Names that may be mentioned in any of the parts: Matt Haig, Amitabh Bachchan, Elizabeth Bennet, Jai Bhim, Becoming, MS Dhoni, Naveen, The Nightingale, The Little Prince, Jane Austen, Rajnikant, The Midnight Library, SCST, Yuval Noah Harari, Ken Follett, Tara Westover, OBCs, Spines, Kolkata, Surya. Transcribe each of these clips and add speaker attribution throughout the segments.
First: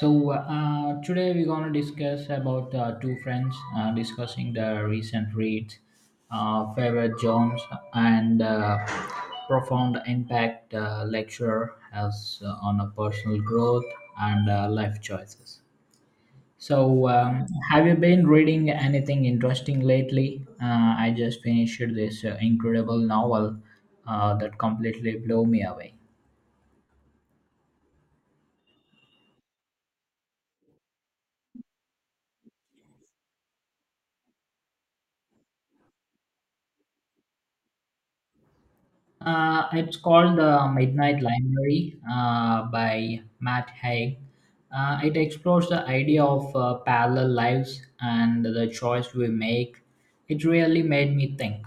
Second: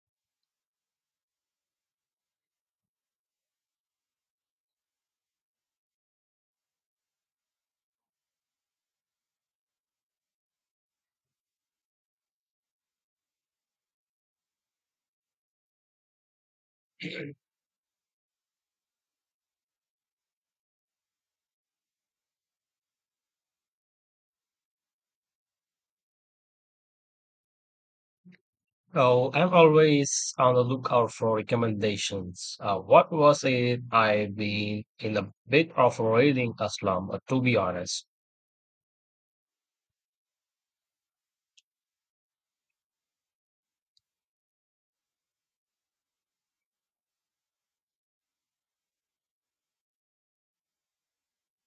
Speaker 1: So today we're gonna discuss about two friends discussing their recent reads, favorite genres, and profound impact lecture has on a personal growth and life choices. So have you been reading anything interesting lately? I just finished this incredible novel that completely blew me away.
Speaker 2: So I'm always on the lookout for recommendations. What was it? I've been in a bit of a reading a slump, to be honest.
Speaker 1: It's called The Midnight Library by Matt Haig. It explores the idea of parallel lives and the choice we make. It really made me think.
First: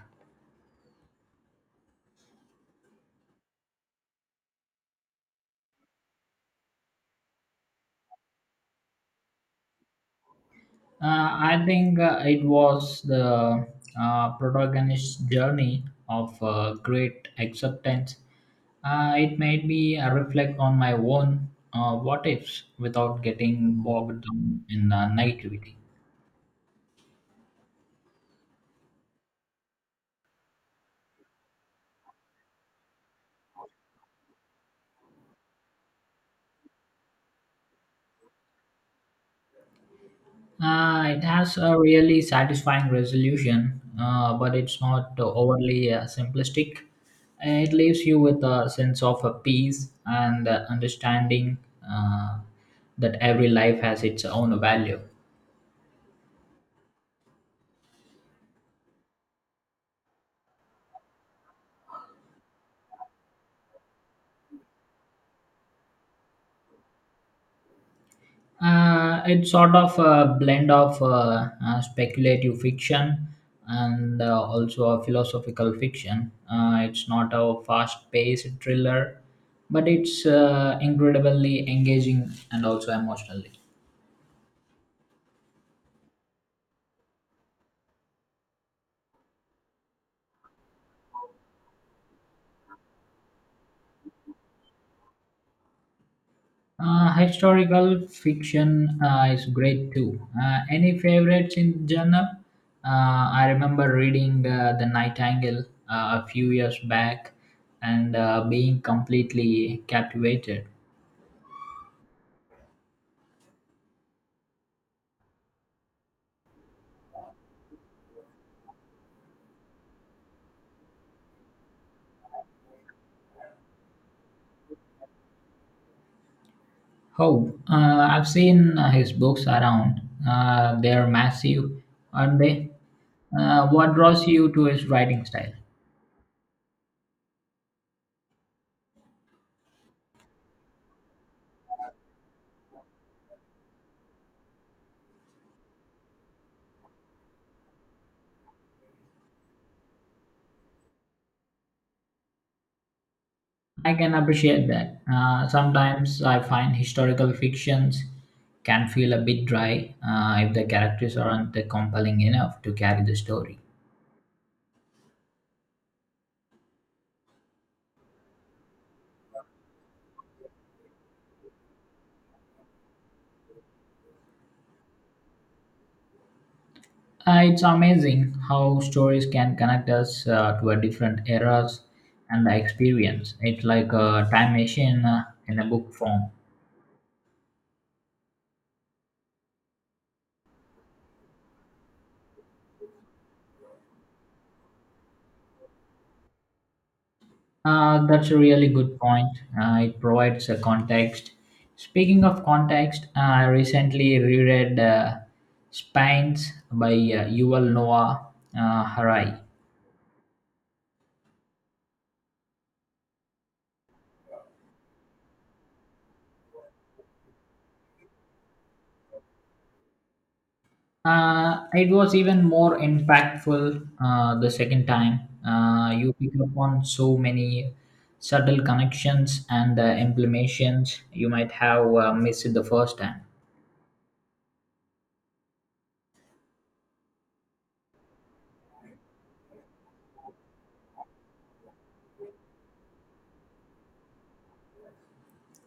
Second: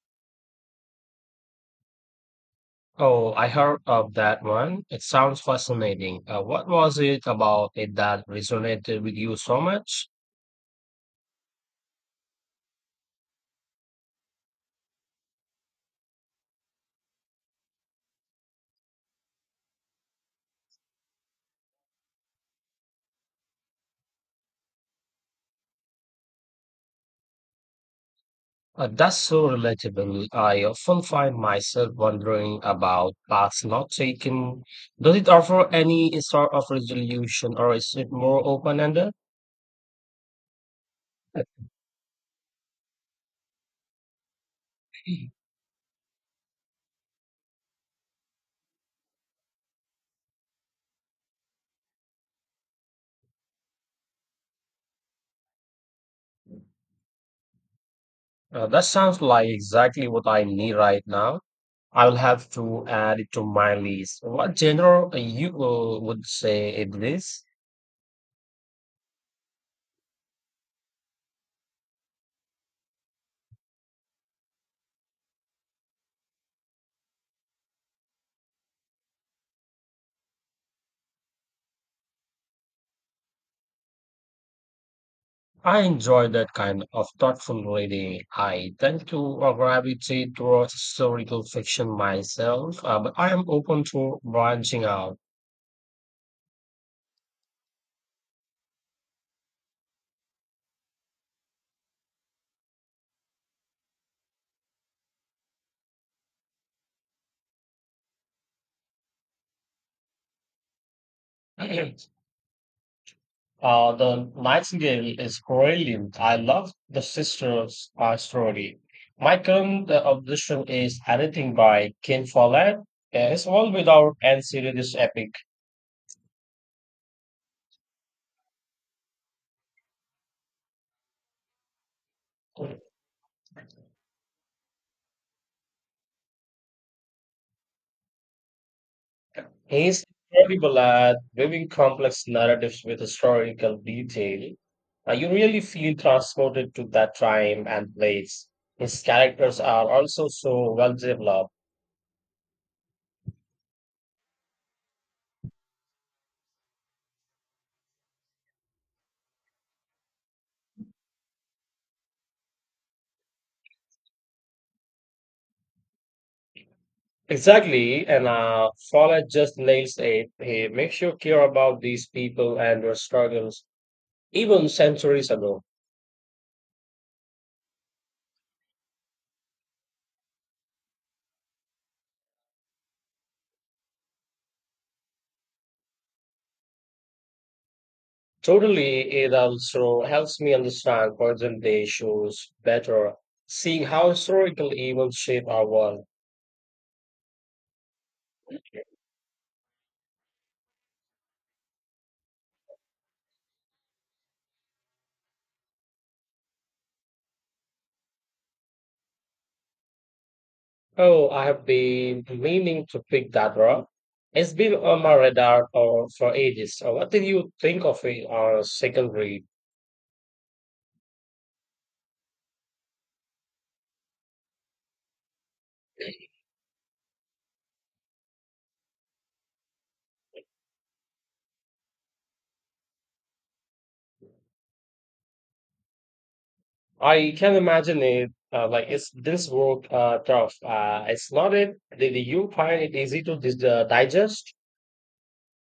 Speaker 2: Oh, I heard of that one. It sounds fascinating. What was it about it that resonated with you so much?
Speaker 1: Uh, I think it was the protagonist's journey of great acceptance. It made me reflect on my own what ifs without getting bogged down in negativity.
Speaker 2: That's so relatable. I often find myself wondering about paths not taken. Does it offer any sort of resolution, or is it more open-ended?
Speaker 1: It has a really satisfying resolution, but it's not overly simplistic. It leaves you with a sense of a peace and understanding uh, that every life has its own value.
Speaker 2: That sounds like exactly what I need right now. I will have to add it to my list. What genre you would say it is?
Speaker 1: It's sort of a blend of speculative fiction and also a philosophical fiction. It's not a fast paced thriller, but it's incredibly engaging and also emotionally.
Speaker 2: I enjoy that kind of thoughtful reading. I tend to gravitate towards historical fiction myself, but I am open to branching out.
Speaker 1: Historical fiction is great too. Any favorites in genre? I remember reading The Nightingale a few years back and being completely captivated.
Speaker 2: The Nightingale is brilliant. I love the sister's story. My current obsession is anything by Ken Follett. His All Without End series is epic.
Speaker 1: Oh, I've seen his books around. They're massive, aren't they? What draws you to his writing style?
Speaker 2: He's incredible at weaving complex narratives with historical detail. You really feel transported to that time and place. His characters are also so well developed.
Speaker 1: I can appreciate that. Sometimes I find historical fictions can feel a bit dry if the characters aren't compelling enough to carry the story.
Speaker 2: Exactly, and Fowler just nails it. He makes you care about these people and their struggles, even centuries ago.
Speaker 1: It's amazing how stories can connect us to a different eras and the experience. It's like a time machine in a book form.
Speaker 2: Totally, it also helps me understand present day issues better, seeing how historical evils shape our world.
Speaker 1: That's a really good point. It provides a context. Speaking of context, I recently reread Spines by Yuval Noah Harari.
Speaker 2: Oh, I have been meaning to pick that up. It's been on my radar for ages. What did you think of it, our second read?
Speaker 1: It was even more impactful the second time. You pick up on so many subtle connections and implications you might have missed the first time.
Speaker 2: I can imagine it. Like, it's this work tough? It's not it. Did you find it easy to digest?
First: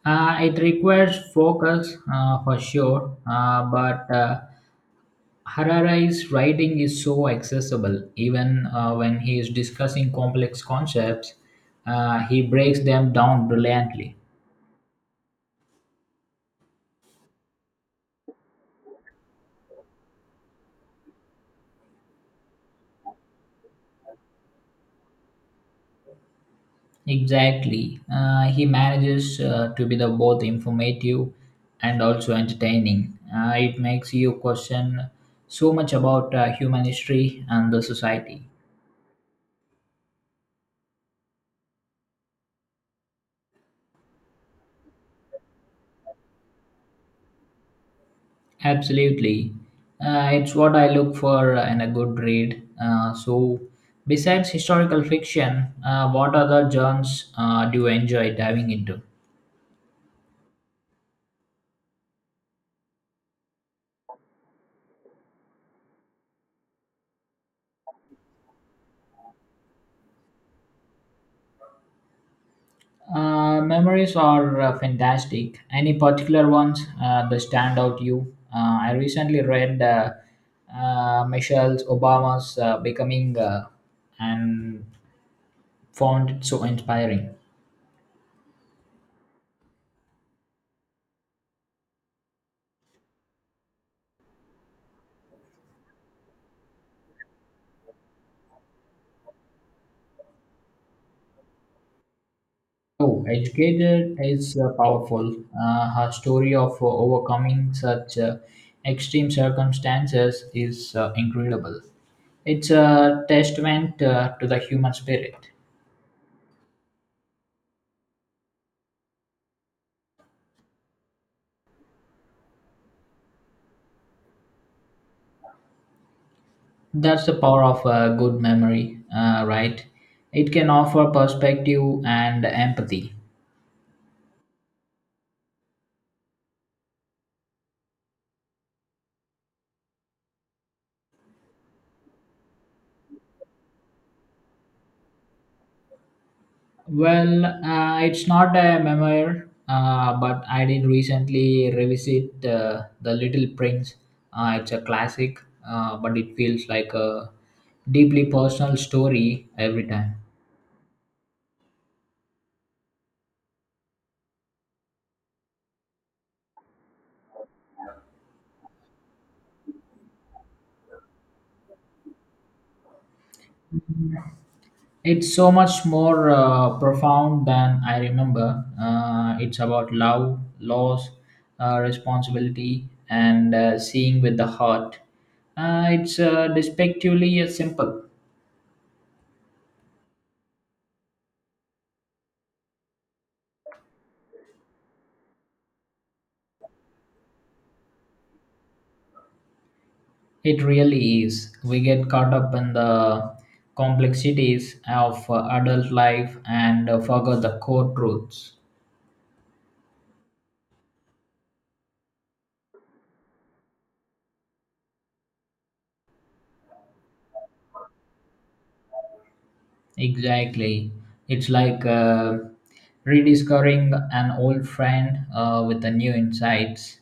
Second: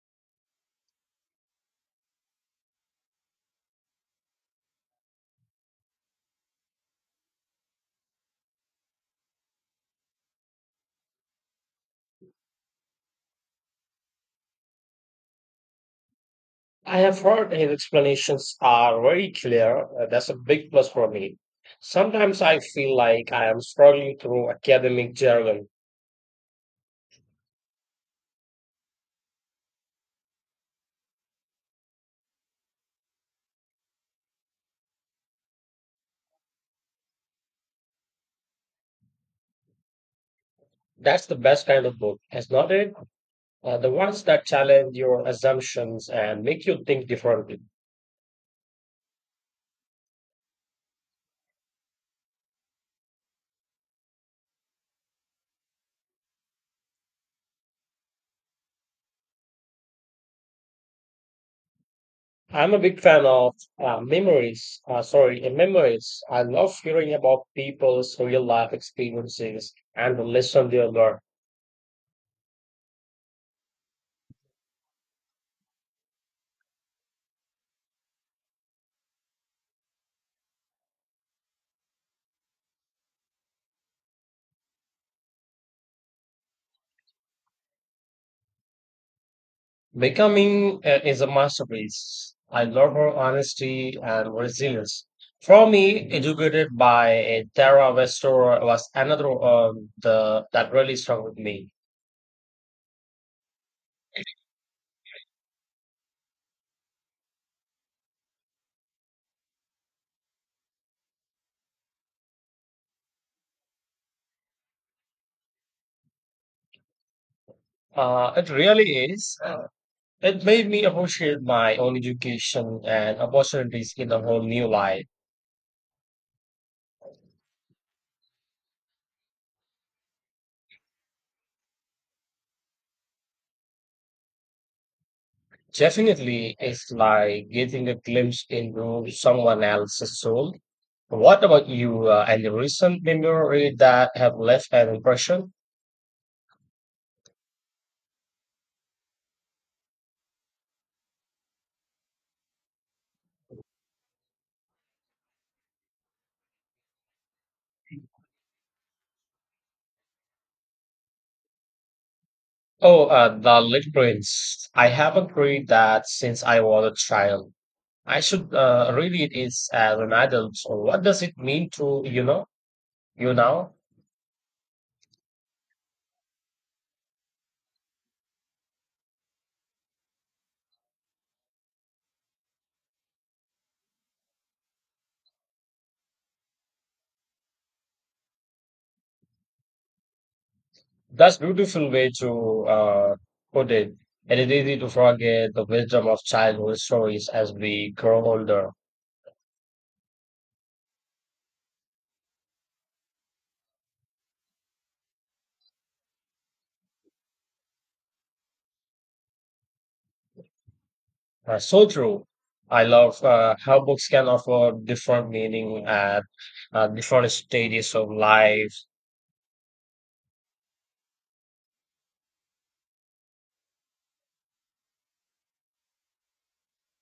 Speaker 1: It requires focus for sure, but Harari's writing is so accessible, even when he is discussing complex concepts, he breaks them down brilliantly.
Speaker 2: I have heard his explanations are very clear. That's a big plus for me. Sometimes I feel like I am struggling through academic jargon.
Speaker 1: Exactly. He manages to be the both informative and also entertaining. It makes you question so much about human history and the society.
Speaker 2: That's the best kind of book, is not it? The ones that challenge your assumptions and make you think differently.
Speaker 1: Absolutely. It's what I look for in a good read. So, besides historical fiction, what other genres do you enjoy diving into?
Speaker 2: I'm a big fan of memories. Sorry, memories. I love hearing about people's real life experiences and the lesson they learn.
Speaker 1: Memories are fantastic. Any particular ones that stand out to you? I recently read Michelle Obama's Becoming and found it so inspiring.
Speaker 2: Becoming is a masterpiece. I love her honesty and resilience. For me, educated by Tara Westover was another the that really struck with me.
Speaker 1: Oh, educated is powerful. Her story of overcoming such extreme circumstances is incredible. It's a testament to the human spirit.
Speaker 2: It really is. It made me appreciate my own education and opportunities in a whole new light.
Speaker 1: That's the power of a good memory, right? It can offer perspective and empathy.
Speaker 2: Definitely, it's like getting a glimpse into someone else's soul. What about you? Any recent memory that have left an impression?
Speaker 1: Well, it's not a memoir, but I did recently revisit The Little Prince. It's a classic, but it feels like a deeply personal story every time.
Speaker 2: Oh, The Little Prince. I haven't read that since I was a child. I should read it is as an adult. So what does it mean to you know you now?
Speaker 1: It's so much more profound than I remember. It's about love, loss, responsibility, and seeing with the heart. It's despectively simple.
Speaker 2: That's beautiful way to uh, put it, and it's easy to forget the wisdom of childhood stories as we grow older.
Speaker 1: It really is. We get caught up in the complexities of adult life and forget the core truths.
Speaker 2: So true. I love how books can offer different meaning at different stages of life.
Speaker 1: Exactly. It's like rediscovering an old friend with a new insights.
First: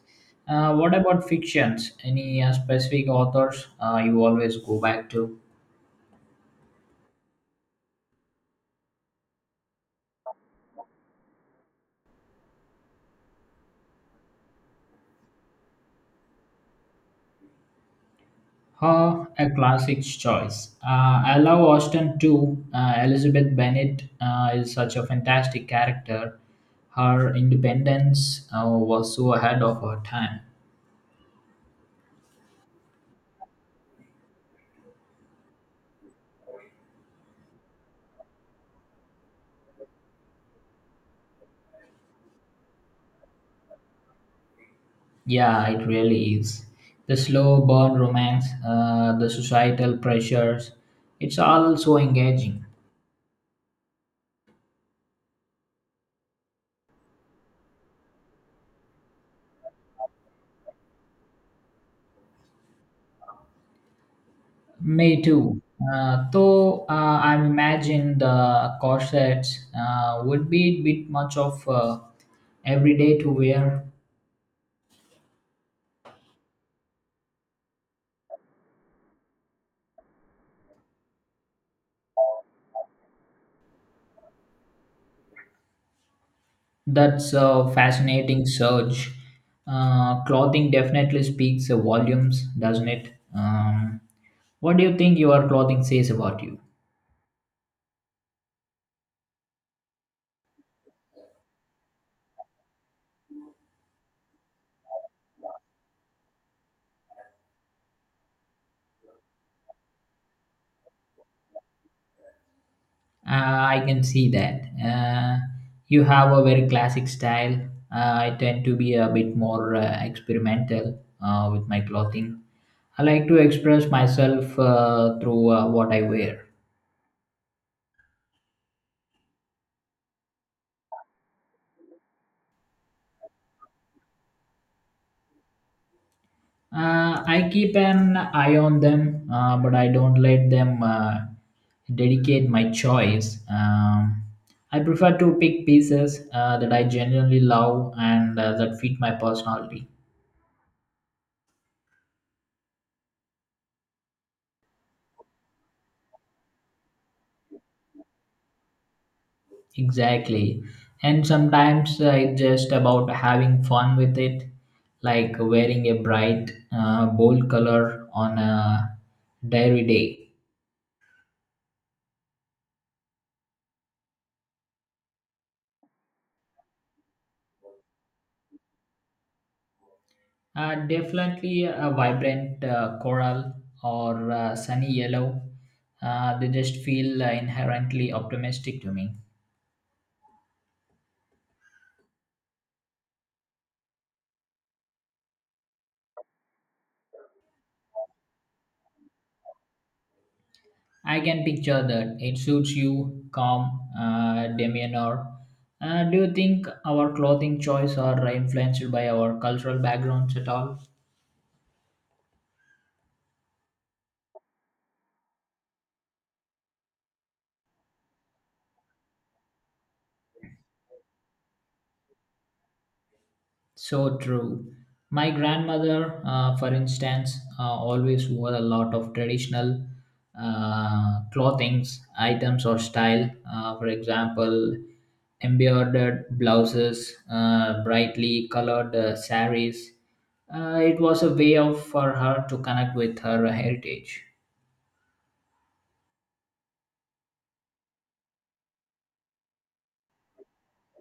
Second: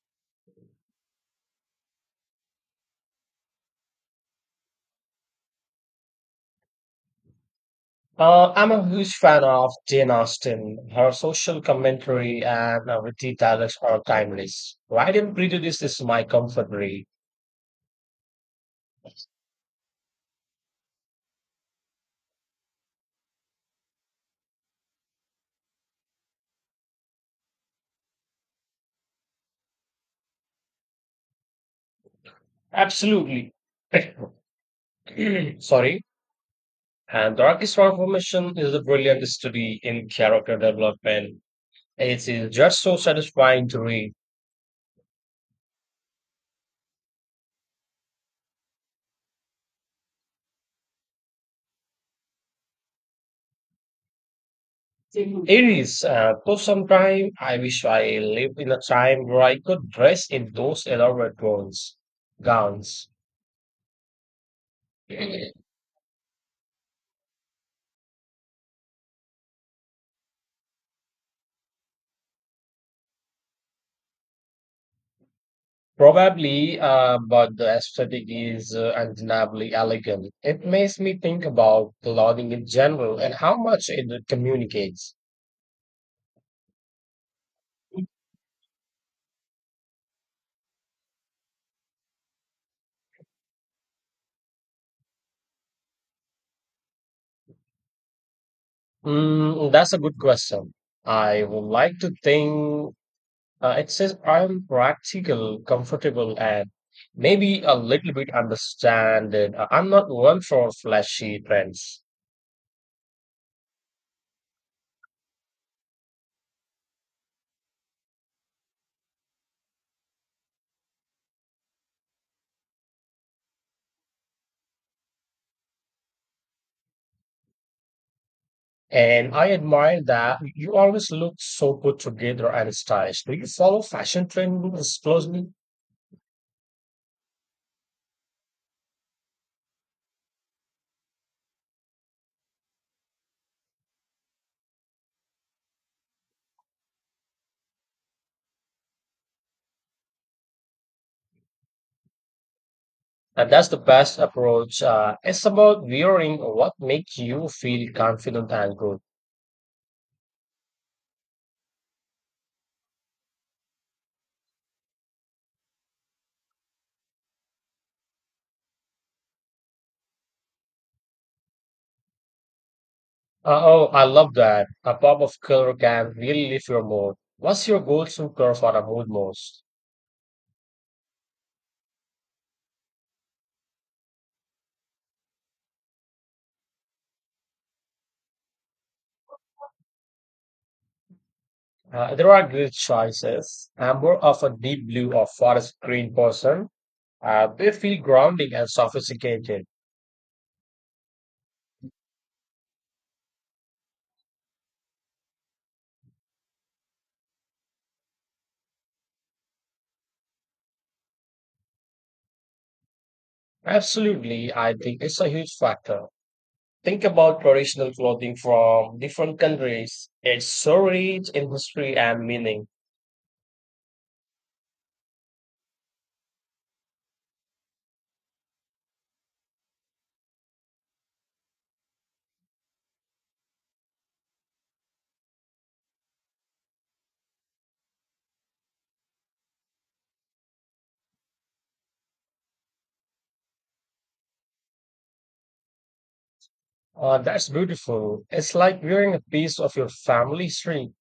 Speaker 1: What about fictions? Any specific authors you always go back to?
Speaker 2: I'm a huge fan of Jane Austen. Her social commentary and witty dialects are timeless. Pride and Prejudice is my comfort read.
Speaker 1: Her a classic choice. I love Austen too. Elizabeth Bennet is such a fantastic character. Her independence was so ahead of her time.
Speaker 2: Absolutely. Sorry. And Darkest Transformation is a brilliant study in character development. It is just so satisfying to read.
Speaker 1: Yeah, it really is. The slow burn romance, the societal pressures, it's all so engaging.
Speaker 2: It is. Though sometime I wish I lived in a time where I could dress in those elaborate gowns. Gowns.
Speaker 1: Me too. Though I imagine the corsets would be a bit much of every day to wear.
Speaker 2: Probably, but the aesthetic is undeniably elegant. It makes me think about clothing in general and how much it communicates.
Speaker 1: That's a fascinating surge. Clothing definitely speaks volumes, doesn't it? Um, what do you think your clothing says about you?
Speaker 2: Mm, that's a good question. I would like to think it says I'm practical, comfortable, and maybe a little bit understand it. I'm not one for flashy trends.
Speaker 1: Uh, I can see that. You have a very classic style. I tend to be a bit more experimental with my clothing. I like to express myself through what I wear.
Speaker 2: And I admire that you always look so put together and stylish. Do you follow fashion trends closely?
Speaker 1: I keep an eye on them, but I don't let them dedicate my choice. I prefer to pick pieces that I genuinely love and that fit my personality.
Speaker 2: And that's the best approach. It's about viewing what makes you feel confident and good.
Speaker 1: Exactly. And sometimes it's just about having fun with it, like wearing a bright, bold color on a diary day.
Speaker 2: Oh, I love that. A pop of color can really lift your mood. What's your go-to color for a mood most?
Speaker 1: Definitely a vibrant coral or sunny yellow. They just feel inherently optimistic to me.
Speaker 2: There are great choices. I'm more of a deep blue or forest green person. They feel grounding and sophisticated.
Speaker 1: I can picture that. It suits you, calm demeanor. Do you think our clothing choice are influenced by our cultural backgrounds at all?
Speaker 2: Absolutely, I think it's a huge factor. Think about traditional clothing from different countries. It's so rich in history and meaning.
Speaker 1: So true. My grandmother, for instance, always wore a lot of traditional clothings, items, or style. For example, embroidered blouses, brightly colored saris. It was a way of for her to connect with her heritage.
Speaker 2: That's beautiful. It's like wearing a piece of your family history.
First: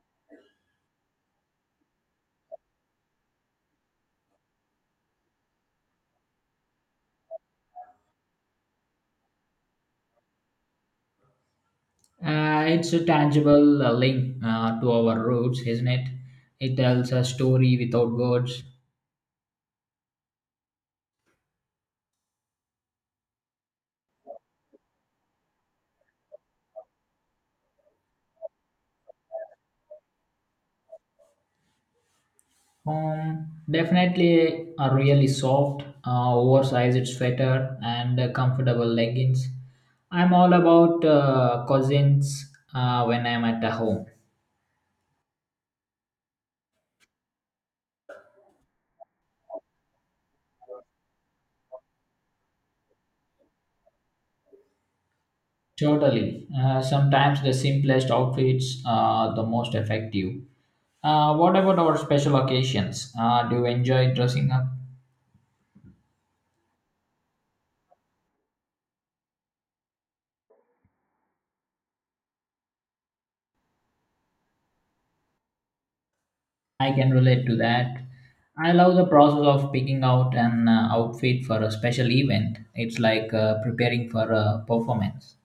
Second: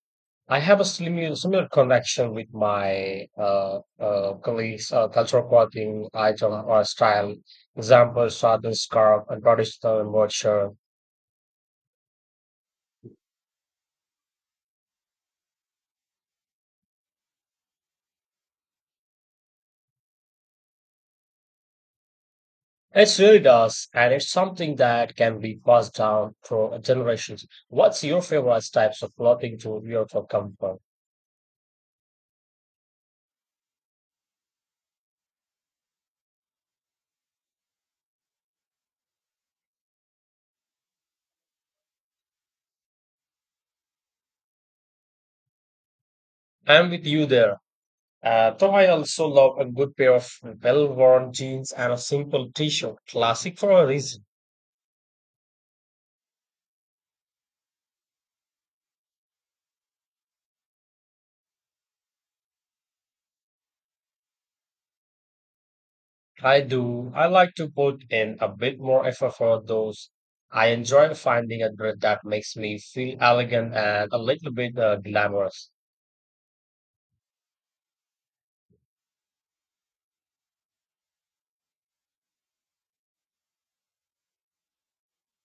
Speaker 2: I have a similar connection with my colleagues, cultural clothing item or style. Example, southern scarf and traditional work
Speaker 1: It's a tangible link to our roots, isn't it? It tells a story without words.
Speaker 2: It really does, and it's something that can be passed down through generations. What's your favorite types of clothing to wear for comfort?
Speaker 1: Definitely a really soft, oversized sweater and comfortable leggings. I'm all about cousins when I'm at the home.
Speaker 2: I'm with you there. Though I also love a good pair of well worn jeans and a simple t shirt. Classic for a reason.
Speaker 1: Totally. Sometimes the simplest outfits are the most effective. What about our special occasions? Do you enjoy dressing up?
Speaker 2: I do. I like to put in a bit more effort for those. I enjoy finding a dress that makes me feel elegant and a little bit glamorous.
Speaker 1: I can relate to that. I love the process of picking out an outfit for a special event. It's like preparing for a performance.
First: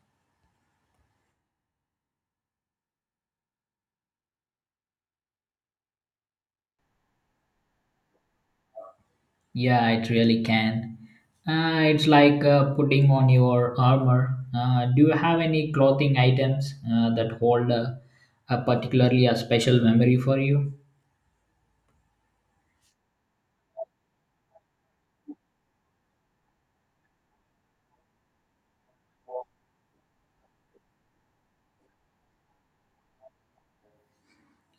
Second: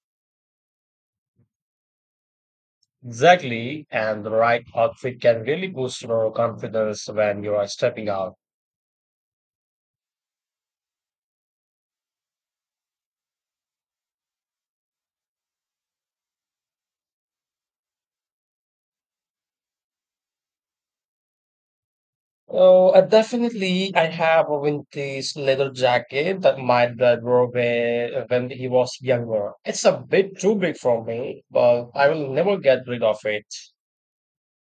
Speaker 2: Exactly. And the right outfit can really boost your confidence when you are stepping out.
Speaker 1: Yeah, it really can. It's like putting on your armor. Do you have any clothing items that hold a particularly a special memory for you?
Speaker 2: Oh, definitely. I have a vintage leather jacket that my dad wore when he was younger. It's a bit too big for me, but I will never get rid of it.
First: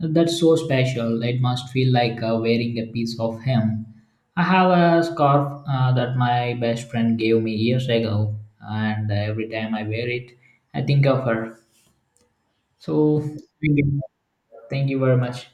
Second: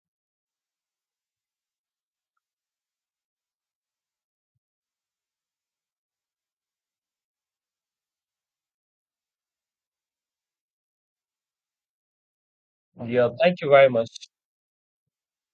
Speaker 1: That's so special. It must feel like wearing a piece of him. I have a scarf that my best friend gave me years ago, and every time I wear it, I think of her. So,
Speaker 2: Yeah, thank you
Speaker 1: thank
Speaker 2: very
Speaker 1: you
Speaker 2: much.
Speaker 1: thank you very much.